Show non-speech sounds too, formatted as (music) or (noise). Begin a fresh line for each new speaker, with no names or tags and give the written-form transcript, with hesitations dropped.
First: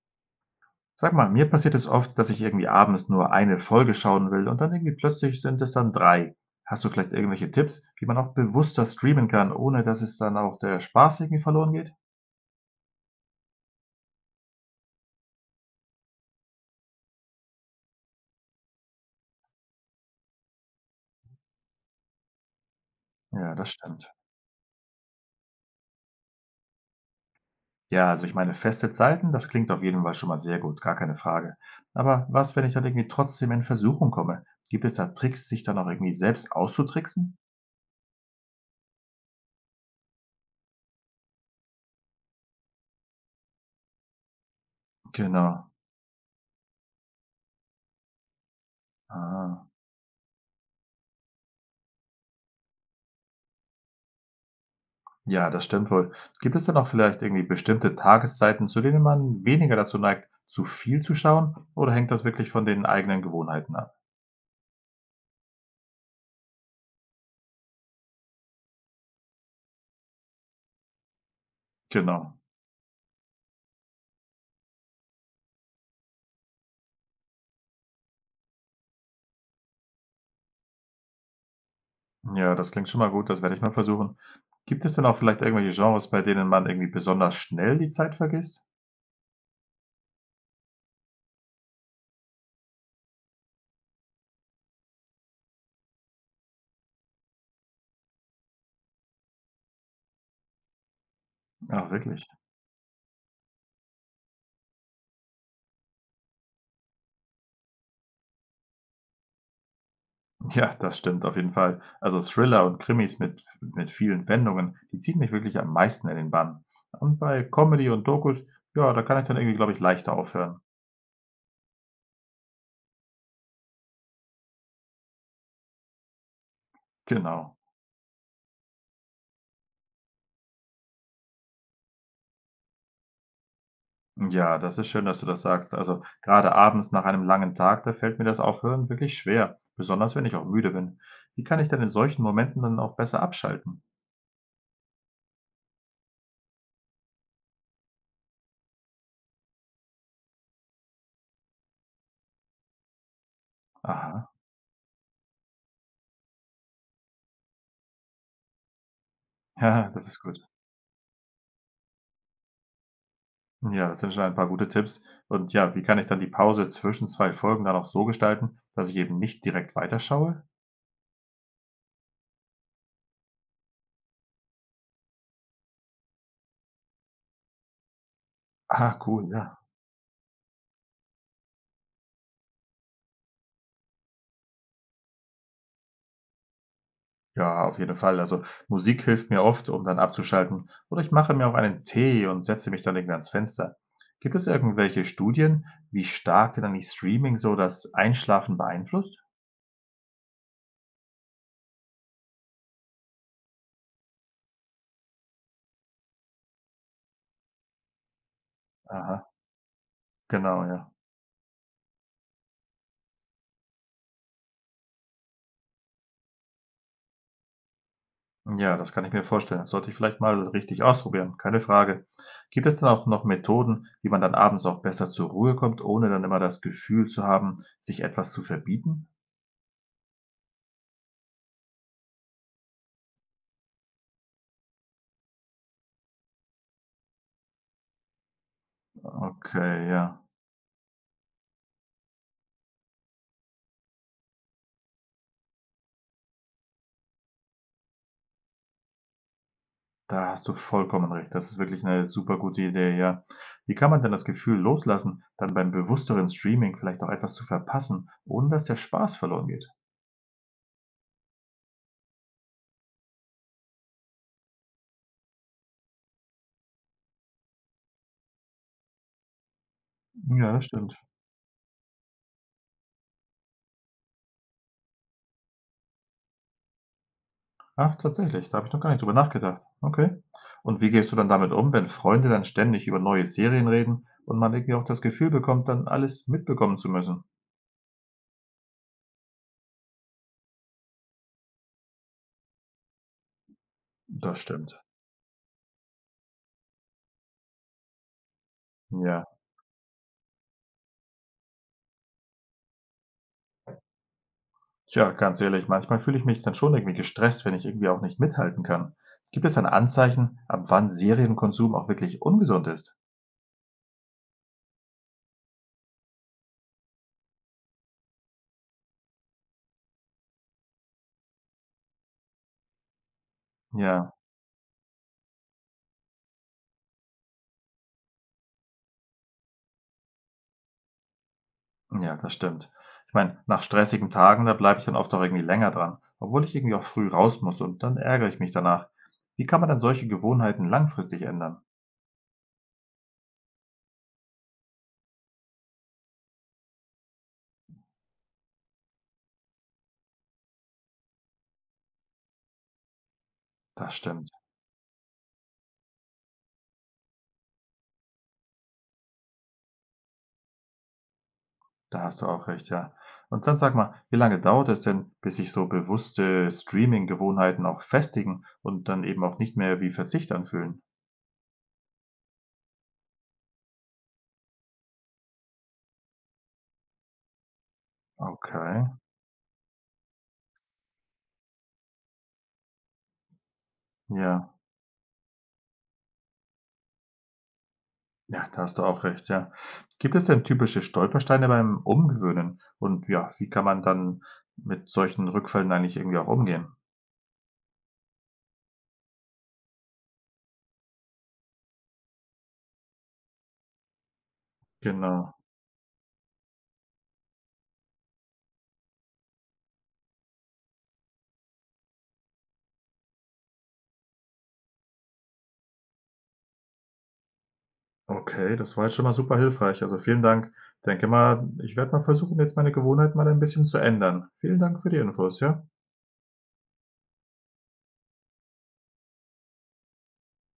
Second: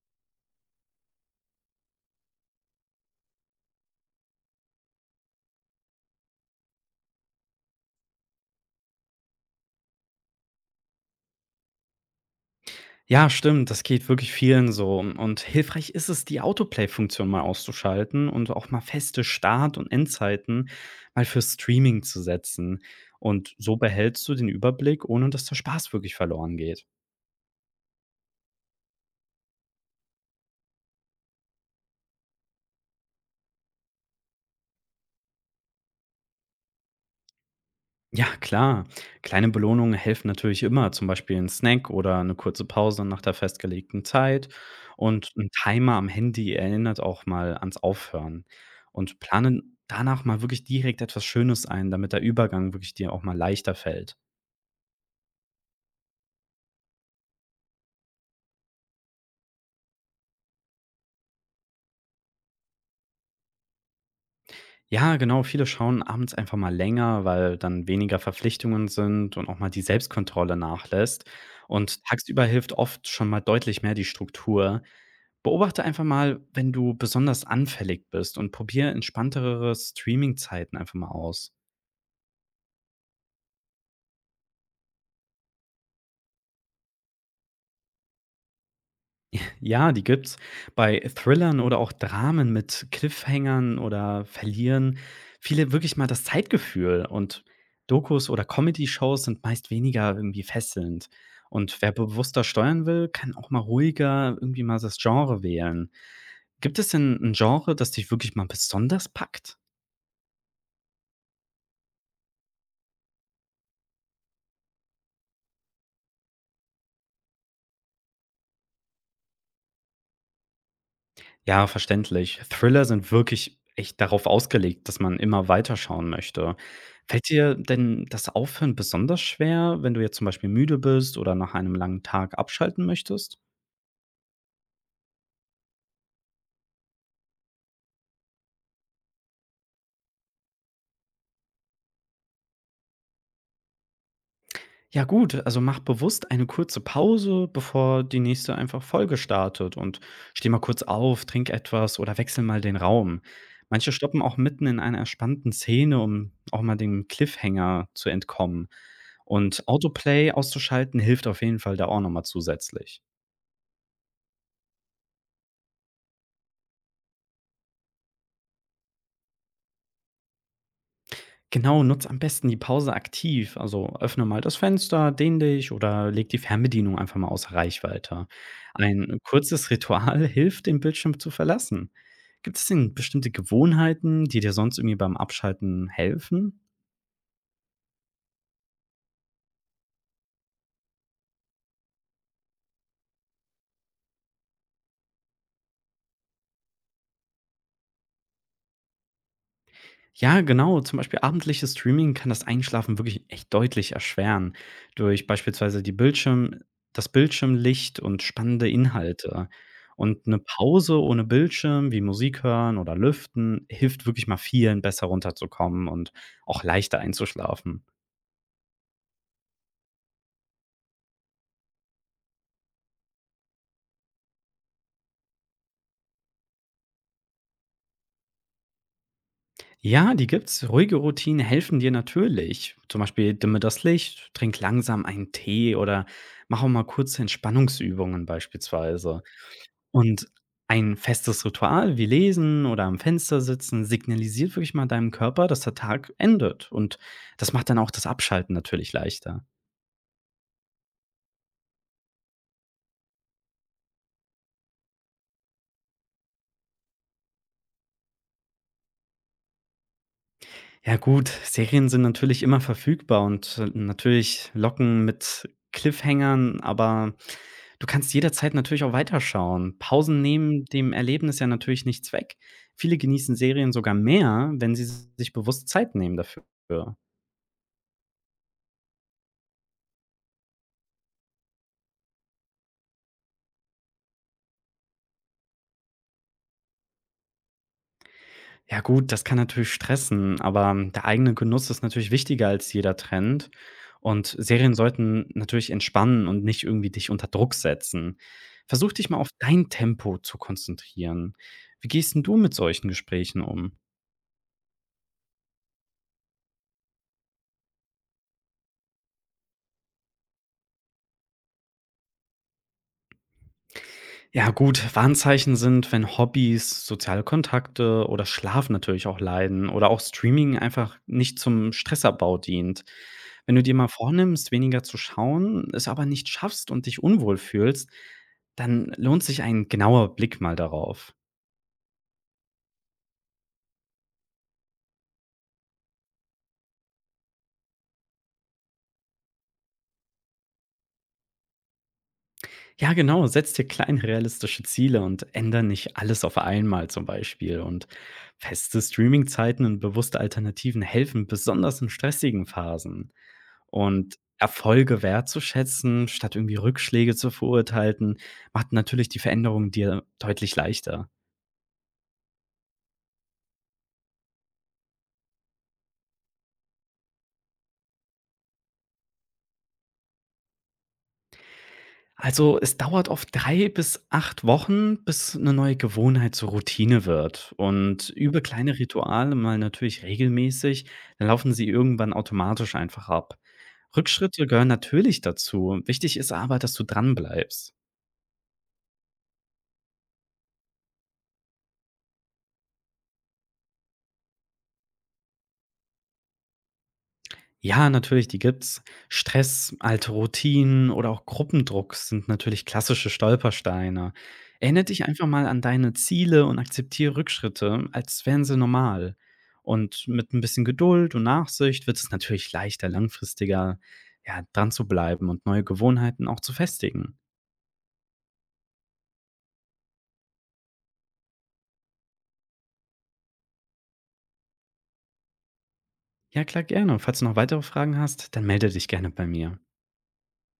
Sag mal, mir passiert es oft, dass ich irgendwie abends nur eine Folge schauen will und dann irgendwie plötzlich sind es dann 3. Hast du vielleicht irgendwelche Tipps, wie man auch bewusster streamen kann, ohne dass es dann auch der Spaß irgendwie verloren geht?
Ja, stimmt, das geht wirklich vielen so. Und hilfreich ist es, die Autoplay-Funktion mal auszuschalten und auch mal feste Start- und Endzeiten mal für Streaming zu setzen. Und
Ja, das
so
stimmt.
behältst du den Überblick, ohne dass der Spaß wirklich verloren geht.
Ja, also ich meine, feste Zeiten, das klingt auf jeden Fall schon mal sehr gut, gar keine Frage. Aber was, wenn ich dann irgendwie trotzdem in Versuchung komme? Gibt es da Tricks, sich dann auch irgendwie selbst auszutricksen?
Ja, klar. Kleine Belohnungen helfen natürlich immer, zum Beispiel ein Snack oder eine kurze Pause nach der festgelegten Zeit. Und ein
Genau.
Timer am Handy erinnert auch mal ans Aufhören. Und
Ah.
planen danach mal wirklich direkt etwas Schönes ein, damit der Übergang wirklich dir auch mal leichter fällt.
Ja, das stimmt wohl. Gibt es denn auch vielleicht irgendwie bestimmte Tageszeiten, zu denen man weniger dazu neigt, zu viel zu schauen? Oder hängt das wirklich von den eigenen Gewohnheiten ab?
Ja, genau, viele schauen abends einfach mal länger, weil dann weniger Verpflichtungen sind und auch mal die Selbstkontrolle nachlässt. Und
Genau.
tagsüber hilft oft schon mal deutlich mehr die Struktur. Beobachte einfach mal, wenn du besonders anfällig bist, und probiere entspanntere Streaming-Zeiten einfach mal aus.
Ja, das klingt schon mal gut, das werde ich mal versuchen. Gibt es denn auch vielleicht irgendwelche Genres, bei denen man irgendwie besonders schnell die Zeit vergisst?
Ja, die gibt's. Bei Thrillern oder auch Dramen mit Cliffhangern oder Verlieren viele wirklich mal das Zeitgefühl, und Dokus oder Comedy-Shows sind meist weniger irgendwie fesselnd. Und
Ach,
wer
wirklich?
bewusster
(laughs)
steuern will, kann auch mal ruhiger irgendwie mal das Genre wählen. Gibt es denn ein Genre, das dich wirklich mal besonders packt?
Ja, das stimmt auf jeden Fall. Also Thriller und Krimis mit vielen Wendungen, die ziehen mich wirklich am meisten in den Bann. Und bei Comedy und Dokus, ja, da kann ich dann irgendwie, glaube ich, leichter aufhören.
Ja, verständlich. Thriller sind wirklich echt darauf ausgelegt, dass man immer weiterschauen möchte. Fällt dir
Genau.
denn das Aufhören besonders schwer, wenn du jetzt zum Beispiel müde bist oder nach einem langen Tag abschalten möchtest?
Ja, das ist schön, dass du das sagst. Also gerade abends nach einem langen Tag, da fällt mir das Aufhören wirklich schwer, besonders wenn ich auch müde bin. Wie kann ich denn in solchen Momenten dann auch besser abschalten?
Ja gut, also mach bewusst eine kurze Pause, bevor die nächste einfach Folge startet, und steh mal kurz auf, trink etwas oder wechsel mal den Raum. Manche stoppen
Aha,
auch mitten in einer spannenden Szene, um auch mal dem Cliffhanger zu entkommen.
(laughs)
Und
ja, das ist
Autoplay
gut.
auszuschalten hilft auf jeden Fall da auch nochmal zusätzlich.
Ja, das sind schon ein paar gute Tipps. Und ja, wie kann ich dann die Pause zwischen zwei Folgen dann auch so gestalten, dass ich eben nicht direkt weiterschaue?
Genau, nutz am besten die Pause aktiv. Also öffne mal das Fenster, dehn dich oder leg die Fernbedienung einfach mal außer Reichweite.
Ah,
Ein
cool, ja.
kurzes Ritual (laughs) hilft, den Bildschirm zu verlassen. Gibt es denn bestimmte Gewohnheiten, die dir sonst irgendwie beim Abschalten helfen?
Ja, auf jeden Fall. Also Musik hilft mir oft, um dann abzuschalten. Oder ich mache mir auch einen Tee und setze mich dann irgendwie ans Fenster. Gibt es irgendwelche Studien, wie stark denn eigentlich Streaming so das Einschlafen beeinflusst?
Ja, genau. Zum Beispiel abendliches Streaming kann das Einschlafen wirklich echt deutlich erschweren. Durch beispielsweise die Bildschirm das Bildschirmlicht und spannende
Aha,
Inhalte. Und eine
genau, ja.
Pause ohne Bildschirm, wie Musik hören oder Lüften, hilft wirklich mal vielen, besser runterzukommen und auch leichter einzuschlafen.
Ja, das kann ich mir vorstellen. Das sollte ich vielleicht mal richtig ausprobieren, keine Frage. Gibt es dann auch noch Methoden, wie man dann abends auch besser zur Ruhe kommt, ohne dann immer das Gefühl zu haben, sich etwas zu verbieten?
Ja, die gibt's. Ruhige Routinen helfen dir natürlich. Zum Beispiel dimme das Licht, trink langsam einen Tee oder mach auch mal kurze Entspannungsübungen beispielsweise.
Okay, ja.
Und ein festes Ritual wie Lesen oder am Fenster sitzen signalisiert wirklich mal deinem Körper, dass der Tag endet. Und das macht dann auch das Abschalten natürlich leichter.
Da hast du vollkommen recht. Das ist wirklich eine super gute Idee, ja. Wie kann man denn das Gefühl loslassen, dann beim bewussteren Streaming vielleicht auch etwas zu verpassen, ohne dass der Spaß verloren geht?
Ja gut, Serien sind natürlich immer verfügbar und natürlich locken mit Cliffhangern, aber du kannst jederzeit natürlich auch weiterschauen. Pausen
Ja,
nehmen
das
dem
stimmt.
Erlebnis ja natürlich nichts weg. Viele genießen Serien sogar mehr, wenn sie sich bewusst Zeit nehmen dafür.
Ach, tatsächlich, da habe ich noch gar nicht drüber nachgedacht. Okay. Und wie gehst du dann damit um, wenn Freunde dann ständig über neue Serien reden und man irgendwie auch das Gefühl bekommt, dann alles mitbekommen zu müssen?
Ja gut, das kann natürlich stressen, aber der eigene Genuss ist natürlich wichtiger als jeder Trend. Und
Das
Serien
stimmt.
sollten natürlich entspannen und nicht irgendwie dich unter Druck setzen. Versuch dich mal
Ja.
auf dein Tempo zu konzentrieren. Wie gehst denn du mit solchen Gesprächen um?
Tja, ganz ehrlich, manchmal fühle ich mich dann schon irgendwie gestresst, wenn ich irgendwie auch nicht mithalten kann. Gibt es dann Anzeichen, ab wann Serienkonsum auch wirklich ungesund ist?
Ja gut, Warnzeichen sind, wenn Hobbys, soziale Kontakte oder Schlaf natürlich auch leiden oder auch Streaming einfach nicht zum Stressabbau dient. Wenn du dir mal
Ja,
vornimmst, weniger zu schauen, es aber nicht schaffst und dich unwohl fühlst, dann lohnt sich ein genauer Blick mal darauf.
ja, das stimmt. Ich meine, nach stressigen Tagen, da bleibe ich dann oft auch irgendwie länger dran, obwohl ich irgendwie auch früh raus muss und dann ärgere ich mich danach. Wie kann man dann solche Gewohnheiten langfristig ändern?
Ja, genau, setz dir kleine realistische Ziele und änder nicht alles auf einmal zum Beispiel. Und feste Streamingzeiten und bewusste Alternativen helfen, besonders in stressigen Phasen.
Das
Und
stimmt,
Erfolge wertzuschätzen, statt irgendwie Rückschläge zu verurteilen, macht natürlich die Veränderung dir deutlich leichter.
da hast du auch recht, ja. Und dann sag mal, wie lange dauert es denn, bis sich so bewusste Streaming-Gewohnheiten auch festigen und dann eben auch nicht mehr wie Verzicht anfühlen?
Also, es dauert oft 3 bis 8 Wochen, bis eine neue Gewohnheit zur Routine wird. Und über kleine
Okay.
Rituale mal natürlich regelmäßig, dann laufen sie irgendwann automatisch einfach ab. Rückschritte
Ja,
gehören natürlich dazu. Wichtig ist aber, dass du dranbleibst.
ja, da hast du auch recht, ja. Gibt es denn typische Stolpersteine beim Umgewöhnen? Und ja, wie kann man dann mit solchen Rückfällen eigentlich irgendwie auch umgehen?
Ja, natürlich, die gibt's. Stress, alte Routinen oder auch Gruppendruck sind natürlich klassische Stolpersteine. Erinnere dich einfach
Genau.
mal an deine Ziele und akzeptiere Rückschritte, als wären sie normal. Und mit ein bisschen Geduld und Nachsicht wird es natürlich leichter, langfristiger, ja, dran zu bleiben und neue Gewohnheiten auch zu festigen.
Okay, das war jetzt schon mal super hilfreich. Also vielen Dank. Denke mal, ich werde mal versuchen, jetzt meine Gewohnheit mal ein bisschen zu ändern. Vielen Dank für die Infos, ja?
Ja, klar, gerne. Falls du noch weitere Fragen hast, dann melde dich gerne bei mir.